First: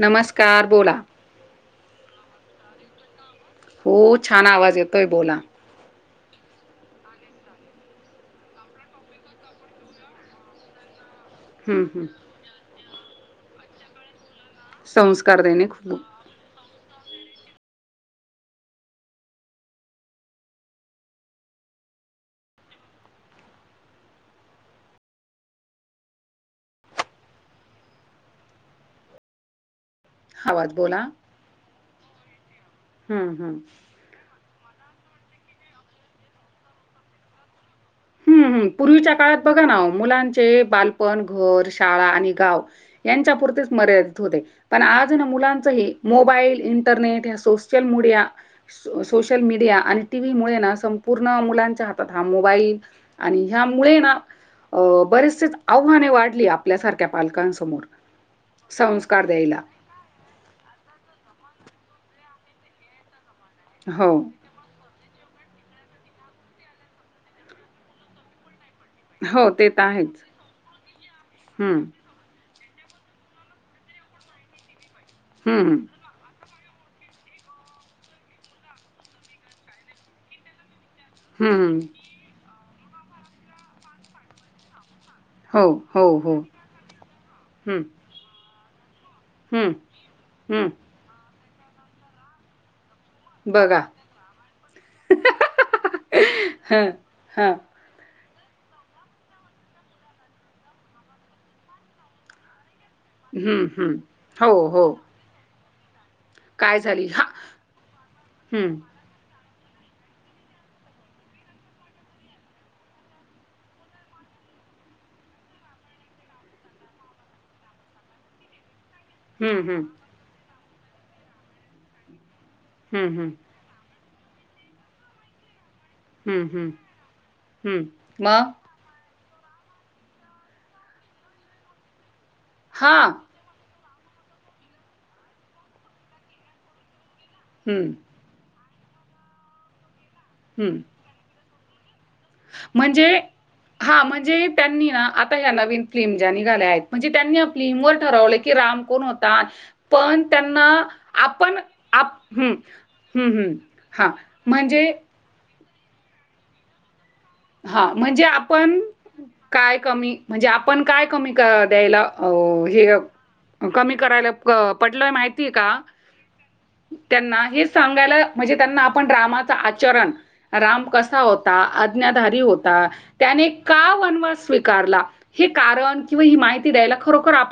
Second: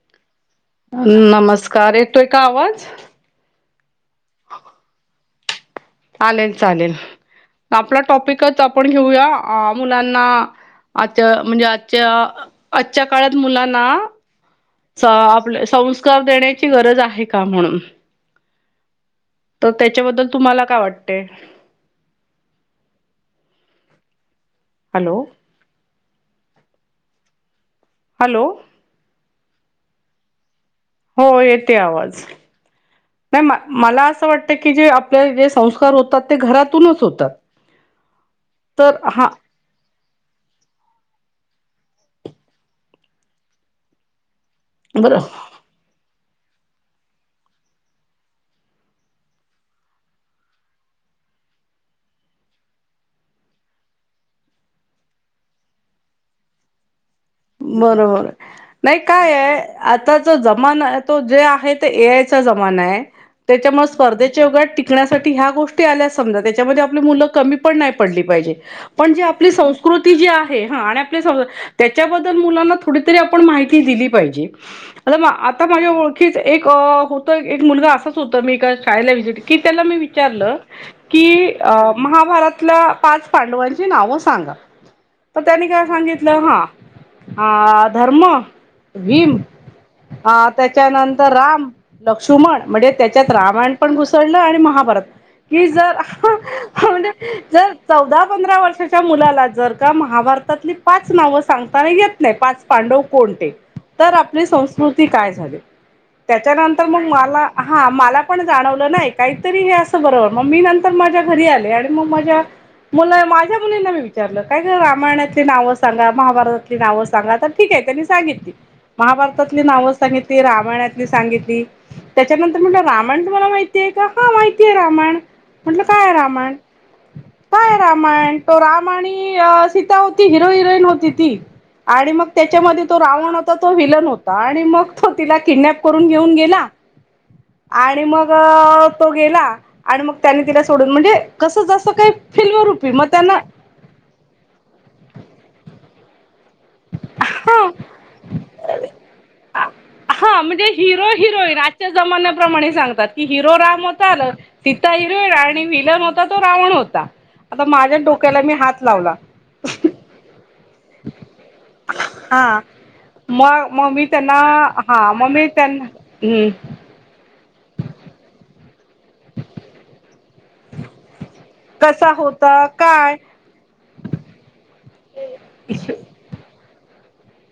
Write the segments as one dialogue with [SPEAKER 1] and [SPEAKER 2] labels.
[SPEAKER 1] नमस्क
[SPEAKER 2] नमस्कार एक तोय का आवाज.
[SPEAKER 1] हो छान आवाज येतोय बोला.
[SPEAKER 2] चालेल. चालेल. आपला टॉपिकच आपण घेऊया. मुलांना आता म्हणजे
[SPEAKER 1] हं, हं.
[SPEAKER 2] आजच्या आजच्या काळात मुलांना
[SPEAKER 1] संस्कार
[SPEAKER 2] आपले
[SPEAKER 1] देणे खूप
[SPEAKER 2] संस्कार देण्याची गरज आहे का म्हणून? तर त्याच्याबद्दल तुम्हाला काय वाटतयं? हॅलो. हॅलो.
[SPEAKER 1] आवाज बोला.
[SPEAKER 2] हो येते आवाज
[SPEAKER 1] हं, हं.
[SPEAKER 2] नाही. मला असं वाटत - - क जे आपल्या जे संस्कार होतात ते घरातूनच होतात.
[SPEAKER 1] ह्
[SPEAKER 2] तर
[SPEAKER 1] पूर्वीच्या
[SPEAKER 2] हा
[SPEAKER 1] काळात बघा ना ओ. मुलांचे बालपण घर शाळा आणि गाव यांच्या पुुरतीच मर्यादित होते. पण आज
[SPEAKER 2] बरं
[SPEAKER 1] ना मुलांचं हे मोबाईल इंटरनेट ह्या सोशल मोड्या सोशल मीडिया आणि टीव्ही मुळे ना पूर्ण मुलांच्या हातात हा मोबाईल आणि ह्यामुळे ना अ बरेचसेच आव्हाने वाढली आपल्यासारख
[SPEAKER 2] बरोबर. नाही
[SPEAKER 1] संस्कार
[SPEAKER 2] कायय
[SPEAKER 1] द्यायला.
[SPEAKER 2] आताचा जमाना आहे तो जे - - ए आय ज त्याच्यामुळे
[SPEAKER 1] हो.
[SPEAKER 2] स्पर्धेच्या टिक व्यासाठी ह्या गोष्टी आल्या समजा त्याच्यामध्ये आप मुलं कमी पण नाही पडली पाहिजेत. पण जी
[SPEAKER 1] हो
[SPEAKER 2] आपली
[SPEAKER 1] ते तर आहेच.
[SPEAKER 2] संस्कृती जी आहे हा आणि आप
[SPEAKER 1] हं,
[SPEAKER 2] त्याच्याबददल मुलांना थोडी तर आपण माहिती दिली पाहिजे. आता ब आता
[SPEAKER 1] हं,
[SPEAKER 2] माझ्या ओळखिच एक - - होत एक मुलगा असंच होत मी एका शाळेला व्हिजिट की त्याला मी विचारलं कि अ
[SPEAKER 1] हं.
[SPEAKER 2] महाभारतल्या पाच पांडवांची नाव सांगा. तर
[SPEAKER 1] हो,
[SPEAKER 2] त्यांनी काय
[SPEAKER 1] हो, हो.
[SPEAKER 2] सांगितलं हा
[SPEAKER 1] हं,
[SPEAKER 2] अ धर्म भीम
[SPEAKER 1] हं,
[SPEAKER 2] अ
[SPEAKER 1] हं.
[SPEAKER 2] त्याच्यानंतर राम लक्ष्मण म्हणजे त्याच्यात रामायण
[SPEAKER 1] बघा.
[SPEAKER 2] पण घुसळलं आणि महाभारत कि जर
[SPEAKER 1] हं,
[SPEAKER 2] म्हणजे
[SPEAKER 1] हं.
[SPEAKER 2] जर चौदा पंधरा वर्षाच्या मुला जर का महाभारतातली पाच नाव सांगताना येत नाही पाच पांडव कोणते
[SPEAKER 1] हं, हं.
[SPEAKER 2] तर आपली
[SPEAKER 1] हो, हो.
[SPEAKER 2] संस्कृती काय झाली?
[SPEAKER 1] काय
[SPEAKER 2] त्याच्यानंतर मग
[SPEAKER 1] झाली? हां.
[SPEAKER 2] मला हा मला पण
[SPEAKER 1] हं,
[SPEAKER 2] जाणवलं नाही काही तरी हे असं बरोबर मग मी नंतर माझ्या घरी आले आणि मग माझ्या मु माझ्या मुलींना मी विचारलं काय का रामायणाचे नाव सांगा? मभारतातली नाव सांगा तर ठीक त्यांनी सांगितली
[SPEAKER 1] हं,
[SPEAKER 2] महाभारतातली
[SPEAKER 1] हं.
[SPEAKER 2] नाव सांगितली राम यणली सांगितली त्याच्यानंतर म्हटलं
[SPEAKER 1] हं,
[SPEAKER 2] रामाण
[SPEAKER 1] हं.
[SPEAKER 2] तुम्हाला माहितीय का हा माहितीय रामायण. म्हटलं काय
[SPEAKER 1] हं,
[SPEAKER 2] रामायण
[SPEAKER 1] हं.
[SPEAKER 2] काय
[SPEAKER 1] हं.
[SPEAKER 2] रामायण
[SPEAKER 1] मग?
[SPEAKER 2] तो रामा आणि सीता होती हिरो हिरोन होती ती आणि मग त्याच्यामध्ये तो
[SPEAKER 1] हां.
[SPEAKER 2] रावण होता तो वील न होता, आणि मग तो तिला किडनप करून घेऊन गेला
[SPEAKER 1] हं,
[SPEAKER 2] आणि मग तो गेला, आणि मग त्याने तिला
[SPEAKER 1] हं.
[SPEAKER 2] सोडून म्हणजे कसं जसं काही फिल्म रुपी मग
[SPEAKER 1] म्हणजे
[SPEAKER 2] त्यांना
[SPEAKER 1] हा म्हणजे त्यांनी ना आता ह न फिल्म ज्या निघाल्या आहेत, म्हणजे त्यांनी आप
[SPEAKER 2] हा
[SPEAKER 1] की राम कोण होता पण
[SPEAKER 2] हा
[SPEAKER 1] त्यांना
[SPEAKER 2] म्हणजे हिरो
[SPEAKER 1] आपण
[SPEAKER 2] हिरोईन आजच्या
[SPEAKER 1] आप हं,
[SPEAKER 2] जन्याप्रणे सांगतात की
[SPEAKER 1] हं, हं.
[SPEAKER 2] हिरो राम
[SPEAKER 1] हां,
[SPEAKER 2] होता
[SPEAKER 1] म्हणजे
[SPEAKER 2] सीता हिरो आणि विलंन होता तो रावण होता. आता
[SPEAKER 1] हा
[SPEAKER 2] माझ्या
[SPEAKER 1] म्हणजे
[SPEAKER 2] डोक्याला मी
[SPEAKER 1] आपण
[SPEAKER 2] हात लावला
[SPEAKER 1] काय कमी म्हणजे आपण काय कमी द्यायला अ
[SPEAKER 2] हा
[SPEAKER 1] हे
[SPEAKER 2] मग मग
[SPEAKER 1] कमी
[SPEAKER 2] मी
[SPEAKER 1] करायला
[SPEAKER 2] त्यांना
[SPEAKER 1] पडलय
[SPEAKER 2] हा मग मी
[SPEAKER 1] माहिती का
[SPEAKER 2] त्यांना हम्म
[SPEAKER 1] त्यांना हे सांगायला म्हणजे त्यांना आपण रामा आचरण राम कसा होता?
[SPEAKER 2] कसा
[SPEAKER 1] अज्ञाधारी होता,
[SPEAKER 2] काय
[SPEAKER 1] त्याने का वनवास स्वीकारला हे कारण किंवा माहिती द्याला खरोखर आप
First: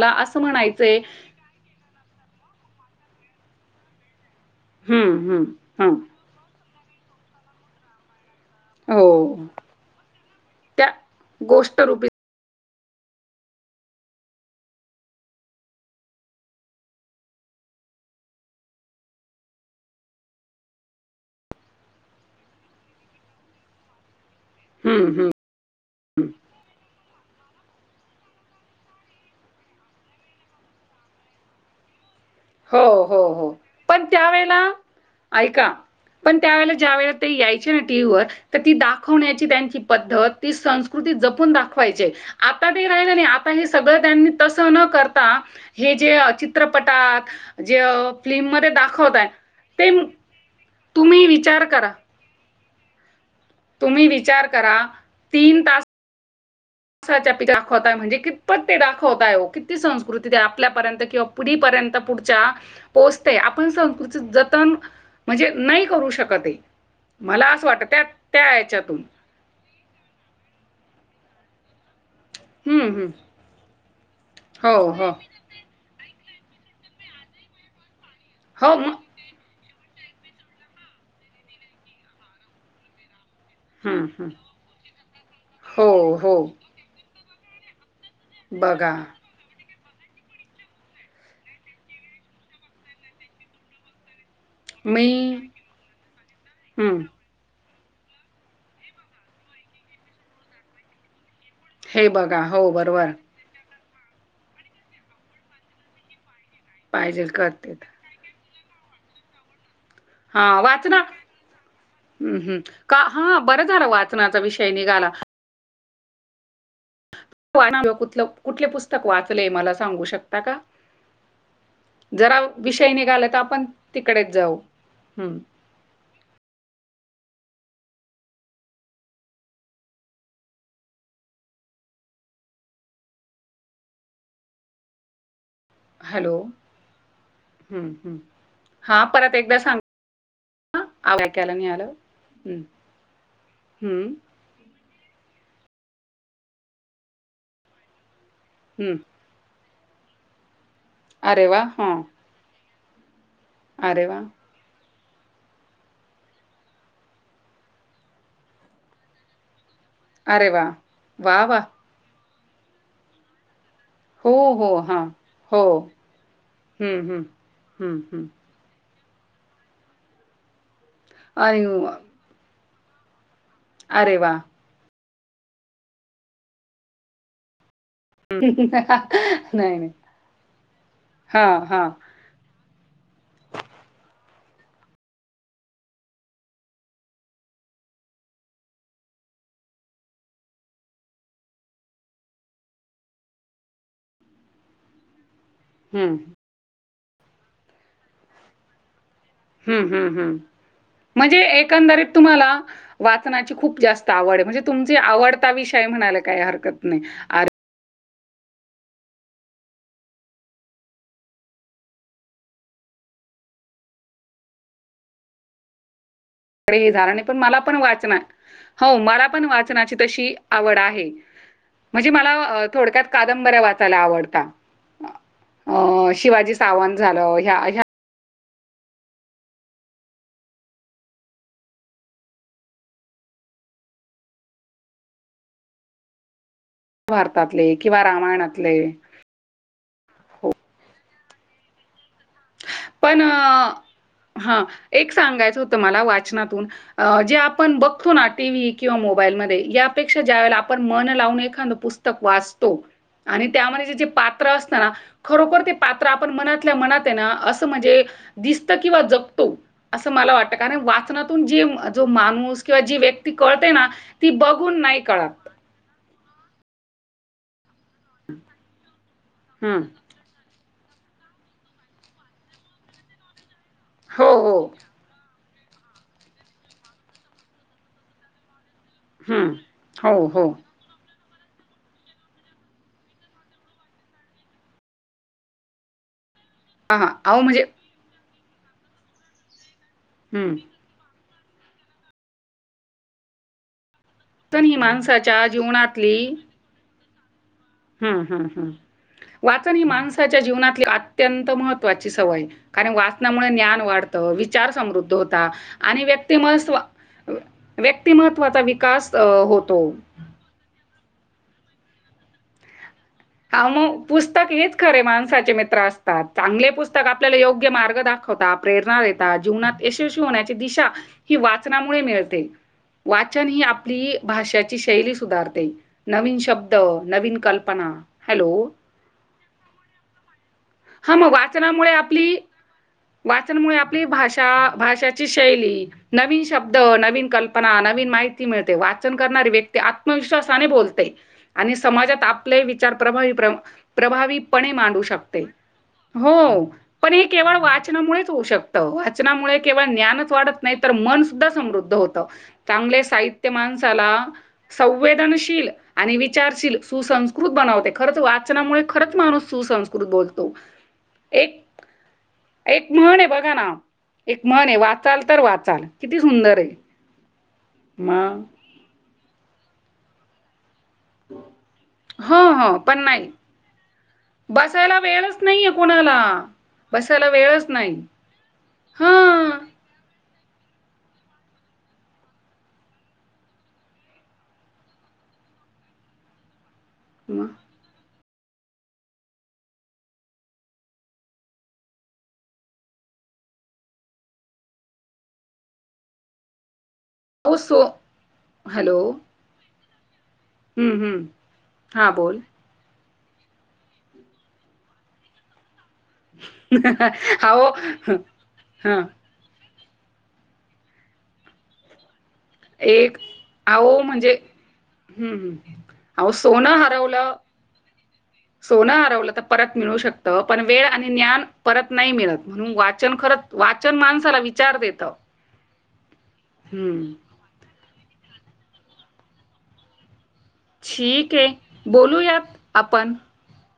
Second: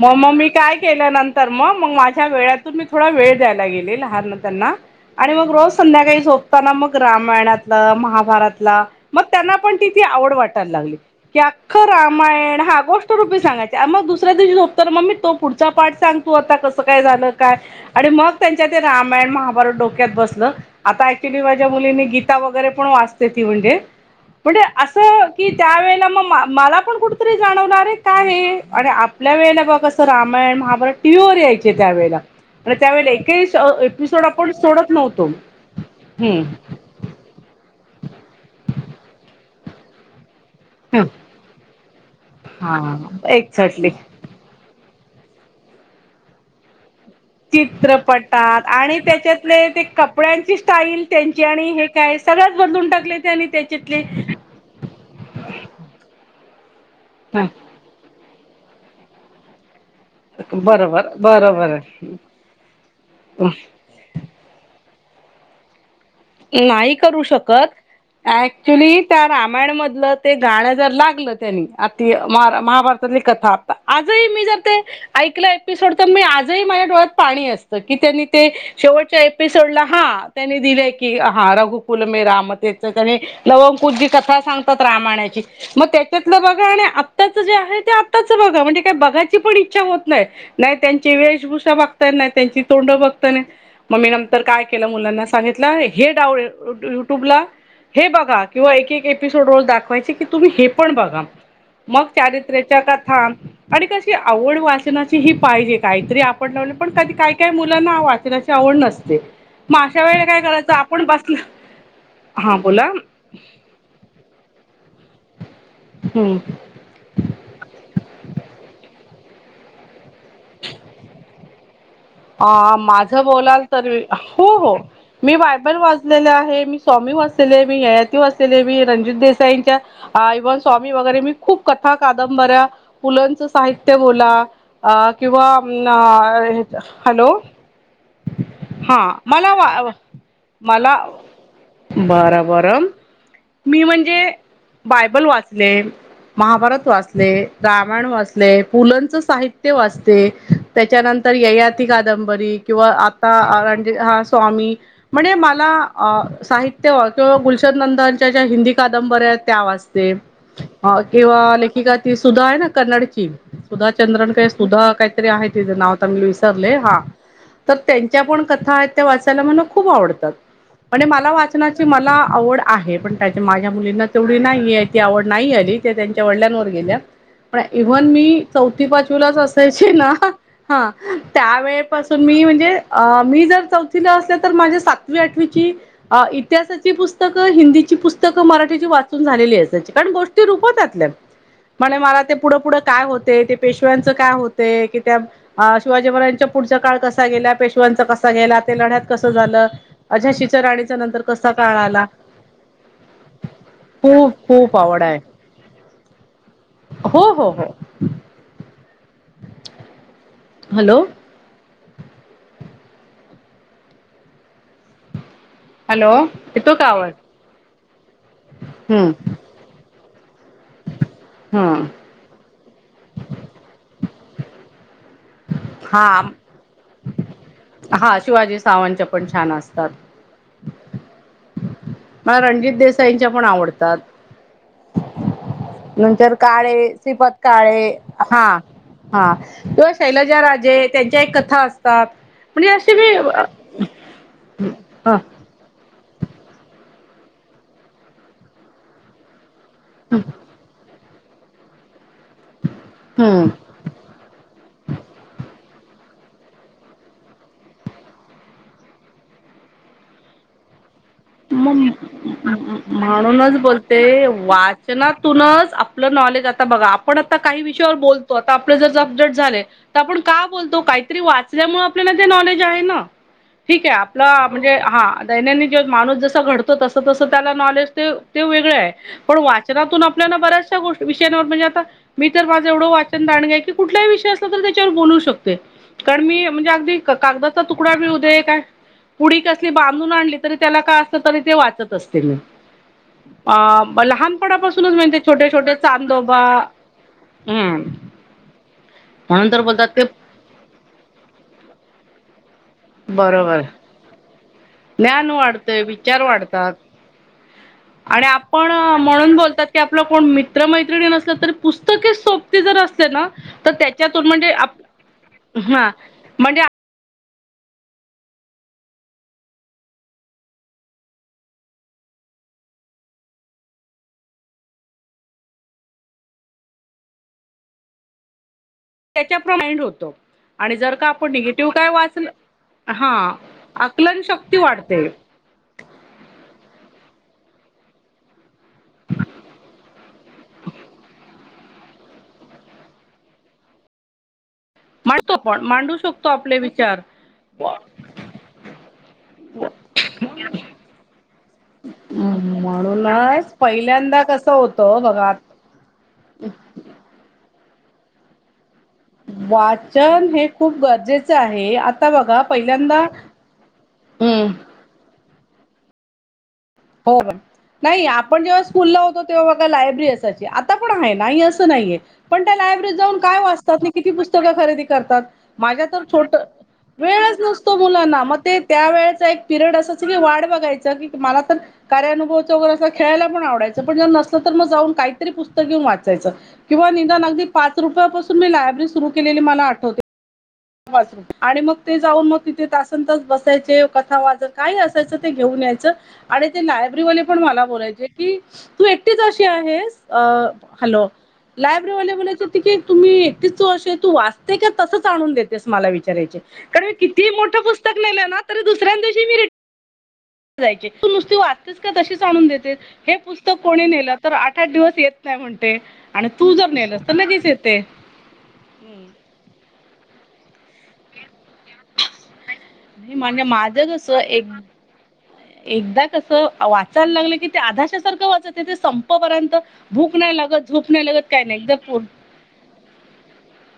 [SPEAKER 2] मग मग मी काय केल्या नंतर मग मग माझ्या वेळतून मी थोडा वेळ द्याल लागले लहान त्यांना
[SPEAKER 1] हं,
[SPEAKER 2] आणि
[SPEAKER 1] हं,
[SPEAKER 2] मग रोज
[SPEAKER 1] हं.
[SPEAKER 2] संध्याकाळी झोपताना त्याना मग रामायणातलं महाभारत मग
[SPEAKER 1] हो.
[SPEAKER 2] त्यांना पण तिथ आवड वाटायला
[SPEAKER 1] त्या
[SPEAKER 2] लागली की अख
[SPEAKER 1] गोष्ट रूपी
[SPEAKER 2] रामायण हा गोष्ट रूपी सांगायचं. त्या मग दुसऱ्या दिवशी झोपत मम्मी तो पुढचा पाठ सांगतू आता कसं काय झालं काय आणि मग त्यांच्या ते रामायण महाभारत डोक्यात बसलं, आता ऍक्च्युली माझ्या मुलींनी गीता वगैरे पण वाचते ती म्हणजे म्हणजे
[SPEAKER 1] हं, हं,
[SPEAKER 2] असं
[SPEAKER 1] हं.
[SPEAKER 2] की त्या वळेला मग मला पण कुठतरी जाणवणारे काय हे? आणि आपल्या वेळेला बा कसं रामायण महाभारात टीवर यायचे त्यावेेळेला!
[SPEAKER 1] हो,
[SPEAKER 2] त्यावेळेला
[SPEAKER 1] हो,
[SPEAKER 2] एकही
[SPEAKER 1] हो. पण
[SPEAKER 2] एपिसोड आपण
[SPEAKER 1] त्यावेळेला
[SPEAKER 2] सोडत नव्हतो.
[SPEAKER 1] ऐका पण
[SPEAKER 2] हम्म
[SPEAKER 1] त्यावेळे ज्या वेळे ते यायचे ना टीव्हीवर तर ती दाखवण्याची त्यांची ती पद्धत ती संस्कृती जपून दाखवायचे. आता ते
[SPEAKER 2] हा
[SPEAKER 1] राहिलं नाही आता हे
[SPEAKER 2] एक्झॅक्टली
[SPEAKER 1] सगळं त्यांनी तसं न कर ता हे जे चित्रपटात जे अ,
[SPEAKER 2] चित्रपटात
[SPEAKER 1] फिल्ममध्ये
[SPEAKER 2] आणि
[SPEAKER 1] दाखवताय,
[SPEAKER 2] त्याच्यातले ते कपड्यांची स्टाईल
[SPEAKER 1] तुम्ही
[SPEAKER 2] त्यांची
[SPEAKER 1] विचार
[SPEAKER 2] आणि हे
[SPEAKER 1] करा,
[SPEAKER 2] काय सगळ बदलून टाकले ते आणि त्याच्यातले.
[SPEAKER 1] तुम्ही विचार करा दाखवतय म्हणजे कितपत ते दाखवतय! ती संस्कृती त्या आपल्यापर्यंत
[SPEAKER 2] बरोबर
[SPEAKER 1] किंवा
[SPEAKER 2] बरोबर
[SPEAKER 1] पुढीपर्यंत पुढच्या पोहोचते आपण संस्कृती जतन
[SPEAKER 2] [inaudible]
[SPEAKER 1] म्हणजे नाही करू शकत. आहे
[SPEAKER 2] नाही करू
[SPEAKER 1] मला असं
[SPEAKER 2] शकत!
[SPEAKER 1] वाटतं त्या त्या
[SPEAKER 2] ऍक्च्युली
[SPEAKER 1] याच्यातून
[SPEAKER 2] त्या रामायणमधलं ते गाणं जर लागलं त्यांनी, आती
[SPEAKER 1] हम्म हम्म.
[SPEAKER 2] महाभारतातली कथा आता आज ही मी जर ते
[SPEAKER 1] हो हो
[SPEAKER 2] ऐकलं एपिसोड तर मी आज माझ्या डोळ्यात पाणी असतं. कि त्यांनी ते
[SPEAKER 1] हो म-
[SPEAKER 2] शेवटच्या एपिसोडला हा त्यांनी दिलय की की हा रघुकुल मे राम त्याचत आणि लव अकूश जी
[SPEAKER 1] हम्म, हम्म.
[SPEAKER 2] कथा सांगतात रामाणाची मग
[SPEAKER 1] हो
[SPEAKER 2] त्याच्यातलं
[SPEAKER 1] हो
[SPEAKER 2] बघा आणि आत्ताच जे आहे ते आ ताच बघा म्हणजे काय बघाची पण इ च्छा होत नाही नाही त्यांची वेशभूषा बघत नाही त्यांची तोंड बघता म मी तर काय केलं
[SPEAKER 1] मी
[SPEAKER 2] मुलांना सांगितलं हे डावळे
[SPEAKER 1] हम्म.
[SPEAKER 2] युट्यूबला हे बघा किंवा एक एक एपिसोड रोज दाखवायची की तुम्ही हे पण बघा मग
[SPEAKER 1] हे बघा हो
[SPEAKER 2] चारित्र्याच्या
[SPEAKER 1] बरोबर
[SPEAKER 2] कथा आणि कशी आवड वाचनाची ही पाहिजे काहीतरी आपण लावले पण कधी
[SPEAKER 1] पाहिजे
[SPEAKER 2] काय काय
[SPEAKER 1] करते
[SPEAKER 2] मुलांना वाचनाची आवड नसते म अशा वेळेला काय करायच आप
[SPEAKER 1] ण हं हं का हा बरं झालं वाचनाचा विषय निघाला.
[SPEAKER 2] हम्म
[SPEAKER 1] कुतले कुठले पुस्तक वाचलेय मला सांगू शकता का? जरा
[SPEAKER 2] अ
[SPEAKER 1] विषय
[SPEAKER 2] माझ
[SPEAKER 1] निघाला
[SPEAKER 2] बोलाल
[SPEAKER 1] आपण
[SPEAKER 2] तर
[SPEAKER 1] तिकडेच
[SPEAKER 2] हो
[SPEAKER 1] जाऊ.
[SPEAKER 2] हो मी
[SPEAKER 1] हं.
[SPEAKER 2] बायबल वाजलेले आहे मी स्वामी व असले मी हयायाती असलेले मी रंजित देसाईंच्या इवन स्वामी वगैरे मी खूप कथ कादंबऱ्या पू ल च साहित्य बोला अ किंवा नं
[SPEAKER 1] हॅलो.
[SPEAKER 2] अ हे हॅलो
[SPEAKER 1] हं, हं.
[SPEAKER 2] हा
[SPEAKER 1] हां, परत
[SPEAKER 2] मला
[SPEAKER 1] एकदा
[SPEAKER 2] वा
[SPEAKER 1] सांगा
[SPEAKER 2] - मला
[SPEAKER 1] आवाज ऐकायला नाही आलं.
[SPEAKER 2] बरं
[SPEAKER 1] हं,
[SPEAKER 2] बरं मी
[SPEAKER 1] हं,
[SPEAKER 2] म्हणजे बायबल वाचले, महाभारत वाचले, रामायण वाचले, पू
[SPEAKER 1] हं.
[SPEAKER 2] लंं चं साहि वाचते त्याच्यानंतर
[SPEAKER 1] अरे वाह!
[SPEAKER 2] ययाती
[SPEAKER 1] हां.
[SPEAKER 2] कादंबरी किंवा आ ता आ मन्जे
[SPEAKER 1] अरे
[SPEAKER 2] हा
[SPEAKER 1] वाह!
[SPEAKER 2] स्वामी म्हणजे मला अ साहित्य किंवा गुलशन नंदांच्या ज्या हिंदी कादंबऱ्या आहेत त्या वाच ते
[SPEAKER 1] अरे वाह! वाह,
[SPEAKER 2] किंवा
[SPEAKER 1] वाह!
[SPEAKER 2] लेखिका ती सुधा आहे ना कन्नाडची सुधा चंद्रन
[SPEAKER 1] हो,
[SPEAKER 2] काय
[SPEAKER 1] हो.
[SPEAKER 2] सुधा
[SPEAKER 1] हां.
[SPEAKER 2] काहीतरी आहे
[SPEAKER 1] हो.
[SPEAKER 2] तिज नाव आता मी विसरले हा
[SPEAKER 1] हं, हं.
[SPEAKER 2] तर
[SPEAKER 1] हं,
[SPEAKER 2] त्यांच्या
[SPEAKER 1] हं.
[SPEAKER 2] पण कथा आहेत त्या वाचायला मला खूप आवडतात. म्हणज मला
[SPEAKER 1] आणि
[SPEAKER 2] वाचनाची मला आवड आहे पण त्याच्या माझ्या मुलींना
[SPEAKER 1] अरे वाह!
[SPEAKER 2] तेवढी नाहीय. ती आवड नाही आली त्या त्यांच्या वडल्यांवर गेल्या पण इव्हन मी चौथी पाचवीलाच
[SPEAKER 1] नाही,
[SPEAKER 2] असायची
[SPEAKER 1] नाही.
[SPEAKER 2] ना हा
[SPEAKER 1] हां, हां.
[SPEAKER 2] त्यावेळेपासून मी म्हणजे अ मी जर चौथी असले तर माझी सातवी आठवीची इतिहासाची पुस्तकं हिंदीची पुस्तकं मराठीची वाचून झालेली असायची त्या कारण गोष्टी रूपतातल्या. म्हणे मला ते पुढं पुढे काय होते ते पेशव्यांचं काय होते की त्या अ शिवाजी
[SPEAKER 1] हं.
[SPEAKER 2] महारजांच्या पुढचा काळ कसा गेला पेशवांचा कसा गेला ते लढ्यात कसं झालं
[SPEAKER 1] हूं हूं हूं
[SPEAKER 2] अझाशीच्या राणीचा नंतर
[SPEAKER 1] म्हणजे
[SPEAKER 2] कसा काळ आला
[SPEAKER 1] एकंदरीत तुम्हाला वाचनाची खूप जास् आवड
[SPEAKER 2] खूप
[SPEAKER 1] म्हणजे
[SPEAKER 2] खूप
[SPEAKER 1] तुमची
[SPEAKER 2] आवड आहे
[SPEAKER 1] आवडता विषय म्हणायला काही हरकत नाही
[SPEAKER 2] हो
[SPEAKER 1] आ
[SPEAKER 2] हो हो हॅलो हॅलो येतो
[SPEAKER 1] कडे
[SPEAKER 2] का
[SPEAKER 1] हे
[SPEAKER 2] आवाज
[SPEAKER 1] झालं नाय पण मला पण वाचना हो मला
[SPEAKER 2] हम्म
[SPEAKER 1] पण वाचनाची तशी आवड आहे
[SPEAKER 2] हम्म
[SPEAKER 1] म्हणजे मला थोडक्यात कादंबऱ्या वाचायला आवडता हा अं
[SPEAKER 2] हा
[SPEAKER 1] शिवाजी सावंत झालं ह्या ह्या
[SPEAKER 2] सावांच्या पण छान असतात. मला रणजित देसाईंच्या पण आवडतात. नंतर काळे श्रीपात
[SPEAKER 1] भारतातले
[SPEAKER 2] काळे
[SPEAKER 1] किंवा
[SPEAKER 2] हा
[SPEAKER 1] रामायणातले
[SPEAKER 2] हा किंवा शैलजा
[SPEAKER 1] हो
[SPEAKER 2] राजे त्यां काय कथा असतात. म्हणजे असे
[SPEAKER 1] पण
[SPEAKER 2] मी
[SPEAKER 1] हा एक सांगाचं होत मला वाच चनातून जे आपन बघतो ना टीव्ही किंवा मोबाईल मध्ये यापेक्षा ज्यावेळेला आपण मन लावून एखांद पुस्तक वाचतो आणि
[SPEAKER 2] हम्म
[SPEAKER 1] त्यामध्ये जे जे पात्र असत ना खरोखर ते पात्र त्र आपण मनातल्या मनात ते ना अस म्हणजे दिसतं किंवा जगतो अस मला वाटत कारण वाच
[SPEAKER 2] म म म म
[SPEAKER 1] व्यक्ती
[SPEAKER 2] म्हणूनच
[SPEAKER 1] कळते ना,
[SPEAKER 2] बोलते
[SPEAKER 1] ती बघून नाही कळत.
[SPEAKER 2] वाचनातूनच आपलं नॉलेज आता बघा आपण आता काही विषयावर बोलतो आता आपले जर अपडेट झाले
[SPEAKER 1] हं.
[SPEAKER 2] त आपण का बोलतो. काहीतरी वाचल्यामुळे आपल्याला ते नॉलेज आहे ना? ठीक आपला
[SPEAKER 1] हो, हो.
[SPEAKER 2] म्हणजे, हा. दैनंदिन- माणूस जसा घडतो तस तसं त्याला नॉलेज ते- ते वेगळे आहे. पण
[SPEAKER 1] हं.
[SPEAKER 2] वाचनातून
[SPEAKER 1] हो,
[SPEAKER 2] आपल्याला
[SPEAKER 1] हो.
[SPEAKER 2] बऱ्याचशा गोष्टी- [unintelligible] म्हणजे आता मी तर माझं एवढं वाचन दांडग की कुठल्याही विषय असला तरी त्याच्यावर बोलू शकते. कारण मी ते - म्हणजे अगदी
[SPEAKER 1] हां, हां. अहो
[SPEAKER 2] कागदाचा
[SPEAKER 1] म्हणजे
[SPEAKER 2] तुकडा मिळूदे. काय पुडी कसली बांधून आणली
[SPEAKER 1] हं.
[SPEAKER 2] तरी त्याला काय- तरी ते वाचत असते मी.
[SPEAKER 1] ही
[SPEAKER 2] लहानपणापासूनच म्हणजे ते
[SPEAKER 1] माणसाच्या
[SPEAKER 2] छोटे छोटे चांदोबा- हम्म
[SPEAKER 1] हम्म हम्म हम्म.
[SPEAKER 2] म्हणून तर
[SPEAKER 1] वाचन ही
[SPEAKER 2] बोलतात ते
[SPEAKER 1] माणसाच्या जीवनातली अत्यंत महत्त्वाची सवयये. कारण वाचनामुळे
[SPEAKER 2] बरोबर
[SPEAKER 1] ज्ञान वाढतं विचार समृद्ध
[SPEAKER 2] ज्ञान
[SPEAKER 1] होता
[SPEAKER 2] वाढतंय
[SPEAKER 1] आणि
[SPEAKER 2] विचार
[SPEAKER 1] व्यक्ती म
[SPEAKER 2] वाढतात.
[SPEAKER 1] स्-
[SPEAKER 2] आणि आपण म्हणून बोलतात की
[SPEAKER 1] होतो.
[SPEAKER 2] आपलं कोण मित्र मैत्री - णी नसलं तरी पुस्तके सोबती जर -
[SPEAKER 1] हा. मग पुस्तक हेच खरे माणसाचे मित्र
[SPEAKER 2] हा
[SPEAKER 1] असतात.
[SPEAKER 2] म्हणजे
[SPEAKER 1] चांगले पुस्तक आ- आपल्याला योग्य मार्ग दाखवता प्रेरणा देता. जीवनात यशस्वी होण्याची दिशा ही वाचनामुळे मिळते. ते. वाचन ही आपली भाषाची शैली सुधारते. नवीन शब्द, नवीन कल्पना- हॅलो.
[SPEAKER 2] त्याच्या प्रमाइंड होतो आणि जर का आपण निगेटिव्ह काय वाचल-
[SPEAKER 1] वाचनमुळे आपली भाषा,
[SPEAKER 2] वाढते.
[SPEAKER 1] भाषाची शैली, नवीन शब्द न- वीन कल्पना, नवीन माहिती मिळते. वाचन करणारी व्यक्ती आत्मविश्वासाने बोलते आणि समाजात - आपले विचार प्रभावी प्रभावीपणे मांडू
[SPEAKER 2] मांडतो
[SPEAKER 1] शकते.
[SPEAKER 2] आपण मांडू शकतो आपले
[SPEAKER 1] हो.
[SPEAKER 2] विचार.
[SPEAKER 1] पण हे केवळ वाचनामुळेच होऊ शकतं. वाचनामुळे केवळ ज्ञानच वाढत नाही- तर मन सुद्धा समृद्ध होत. चांगले साहित्य
[SPEAKER 2] म्हणूनच
[SPEAKER 1] माणसाला
[SPEAKER 2] पहिल्यांदा कसं होतं बघा
[SPEAKER 1] संवेदनशील- आणि विचारशील सुसंस्कृत बनवते. खरंतर वाचनामुळे खरंच माणूस सुसंस्कृत
[SPEAKER 2] वाचन
[SPEAKER 1] बोलतो.
[SPEAKER 2] हे खूप गरजेचं
[SPEAKER 1] एक
[SPEAKER 2] आहे आता बघा
[SPEAKER 1] एक
[SPEAKER 2] पहिल्यांदा
[SPEAKER 1] म्हण आहे बघा ना, एक
[SPEAKER 2] हम्म
[SPEAKER 1] म्हण आहे वाचा- चाल तर वाचाल किती सुंदर आहे.
[SPEAKER 2] हो म नाही
[SPEAKER 1] मग
[SPEAKER 2] आपण जेव्हा स्कूल ला होतो तेव्हा बघा लायब्ररी असायची. आ त्ता पण आहे नाही अस नाहीए.
[SPEAKER 1] हो
[SPEAKER 2] पण त्या
[SPEAKER 1] हो
[SPEAKER 2] लायब्ररीत
[SPEAKER 1] पण
[SPEAKER 2] जाऊन
[SPEAKER 1] नाही
[SPEAKER 2] काय वाचतात? किती पुस्तक खरेदी
[SPEAKER 1] बसायला
[SPEAKER 2] करतात?
[SPEAKER 1] वेळच
[SPEAKER 2] मा -
[SPEAKER 1] नाहीये
[SPEAKER 2] माझ्या तर
[SPEAKER 1] कोणाला
[SPEAKER 2] छोट-
[SPEAKER 1] बसायला
[SPEAKER 2] वेळच नसतो
[SPEAKER 1] नाही
[SPEAKER 2] मुलांना. मग ते त्या
[SPEAKER 1] हा
[SPEAKER 2] वेळेचा एक पिरियड असं की वाट बघायचं की, मला तर- कार्यानुभवाचं वगैरे असं खेळायला पण आवडायचं पण जर नसलं तर मग जाऊन काहीतरी पुस्तक घेऊन वाचायचं. किंवा निदान अगदी
[SPEAKER 1] मग
[SPEAKER 2] पाच रुपयापासून मी लायब्ररी सुरू केलेली मला आठवते. आणि मग ते जाऊन मग तिथे तासंन तास बसायचे. कथा वाचत काही असायचं ते घेऊन- यायचं आणि ते - ब्ररीवाले पण
[SPEAKER 1] अहो
[SPEAKER 2] मला
[SPEAKER 1] सो
[SPEAKER 2] बोलायचे की तू
[SPEAKER 1] हॅलो
[SPEAKER 2] एकटीच अशी आहेस-
[SPEAKER 1] हम्म
[SPEAKER 2] हॅलो.
[SPEAKER 1] हम्म हा
[SPEAKER 2] लायब्ररीवाला
[SPEAKER 1] बोल
[SPEAKER 2] बोलायच की तुम्ही- तू वाचते का तसंच आणून देते? मला विचारायचे. कारण कितीही मोठं
[SPEAKER 1] अहो
[SPEAKER 2] पुस्तक लिहिलं ना तरी दुसऱ्याच
[SPEAKER 1] हा
[SPEAKER 2] दिवशी मी - जायची. तू नुसती वाचतेस का? तशी- आणून देते. हे
[SPEAKER 1] एक
[SPEAKER 2] पुस्तक कोणी
[SPEAKER 1] अहो
[SPEAKER 2] नेलं तर
[SPEAKER 1] म्हणजे
[SPEAKER 2] आठ आठ दिवस येत
[SPEAKER 1] हम्म
[SPEAKER 2] नाही
[SPEAKER 1] हम्म.
[SPEAKER 2] म्हणते. आणि
[SPEAKER 1] अहो
[SPEAKER 2] तू जर
[SPEAKER 1] सोनं
[SPEAKER 2] नेलंस त -
[SPEAKER 1] हरवलं
[SPEAKER 2] लगेच येते.
[SPEAKER 1] सोनं हरवलं तर परत मिळू शकत. पण वेळ आणि ज्ञान परत नाही मिळत. म्हणून
[SPEAKER 2] नाही
[SPEAKER 1] वाचन
[SPEAKER 2] म्हणजे
[SPEAKER 1] खरच,
[SPEAKER 2] माझं
[SPEAKER 1] वाचन
[SPEAKER 2] कसं
[SPEAKER 1] माणसाला
[SPEAKER 2] एक
[SPEAKER 1] विचार देत.
[SPEAKER 2] एकदा कस वाचायला लागलं की ते अधाशासारखं वाचायच ते संपपर्यंत भूक- क नाही लागत झोप नाही लागत
[SPEAKER 1] ठीक
[SPEAKER 2] काय
[SPEAKER 1] आहे.
[SPEAKER 2] नाही. एकदम प
[SPEAKER 1] बोलूयात आपण.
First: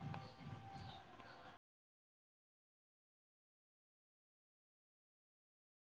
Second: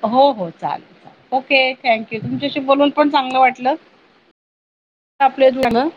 [SPEAKER 2] [unintelligible] हो हो चालेल. चा -ओके थँक्यू तुमच्याशी बोलून पण चांगलं वाटलं. आपल्यात म्ह ना.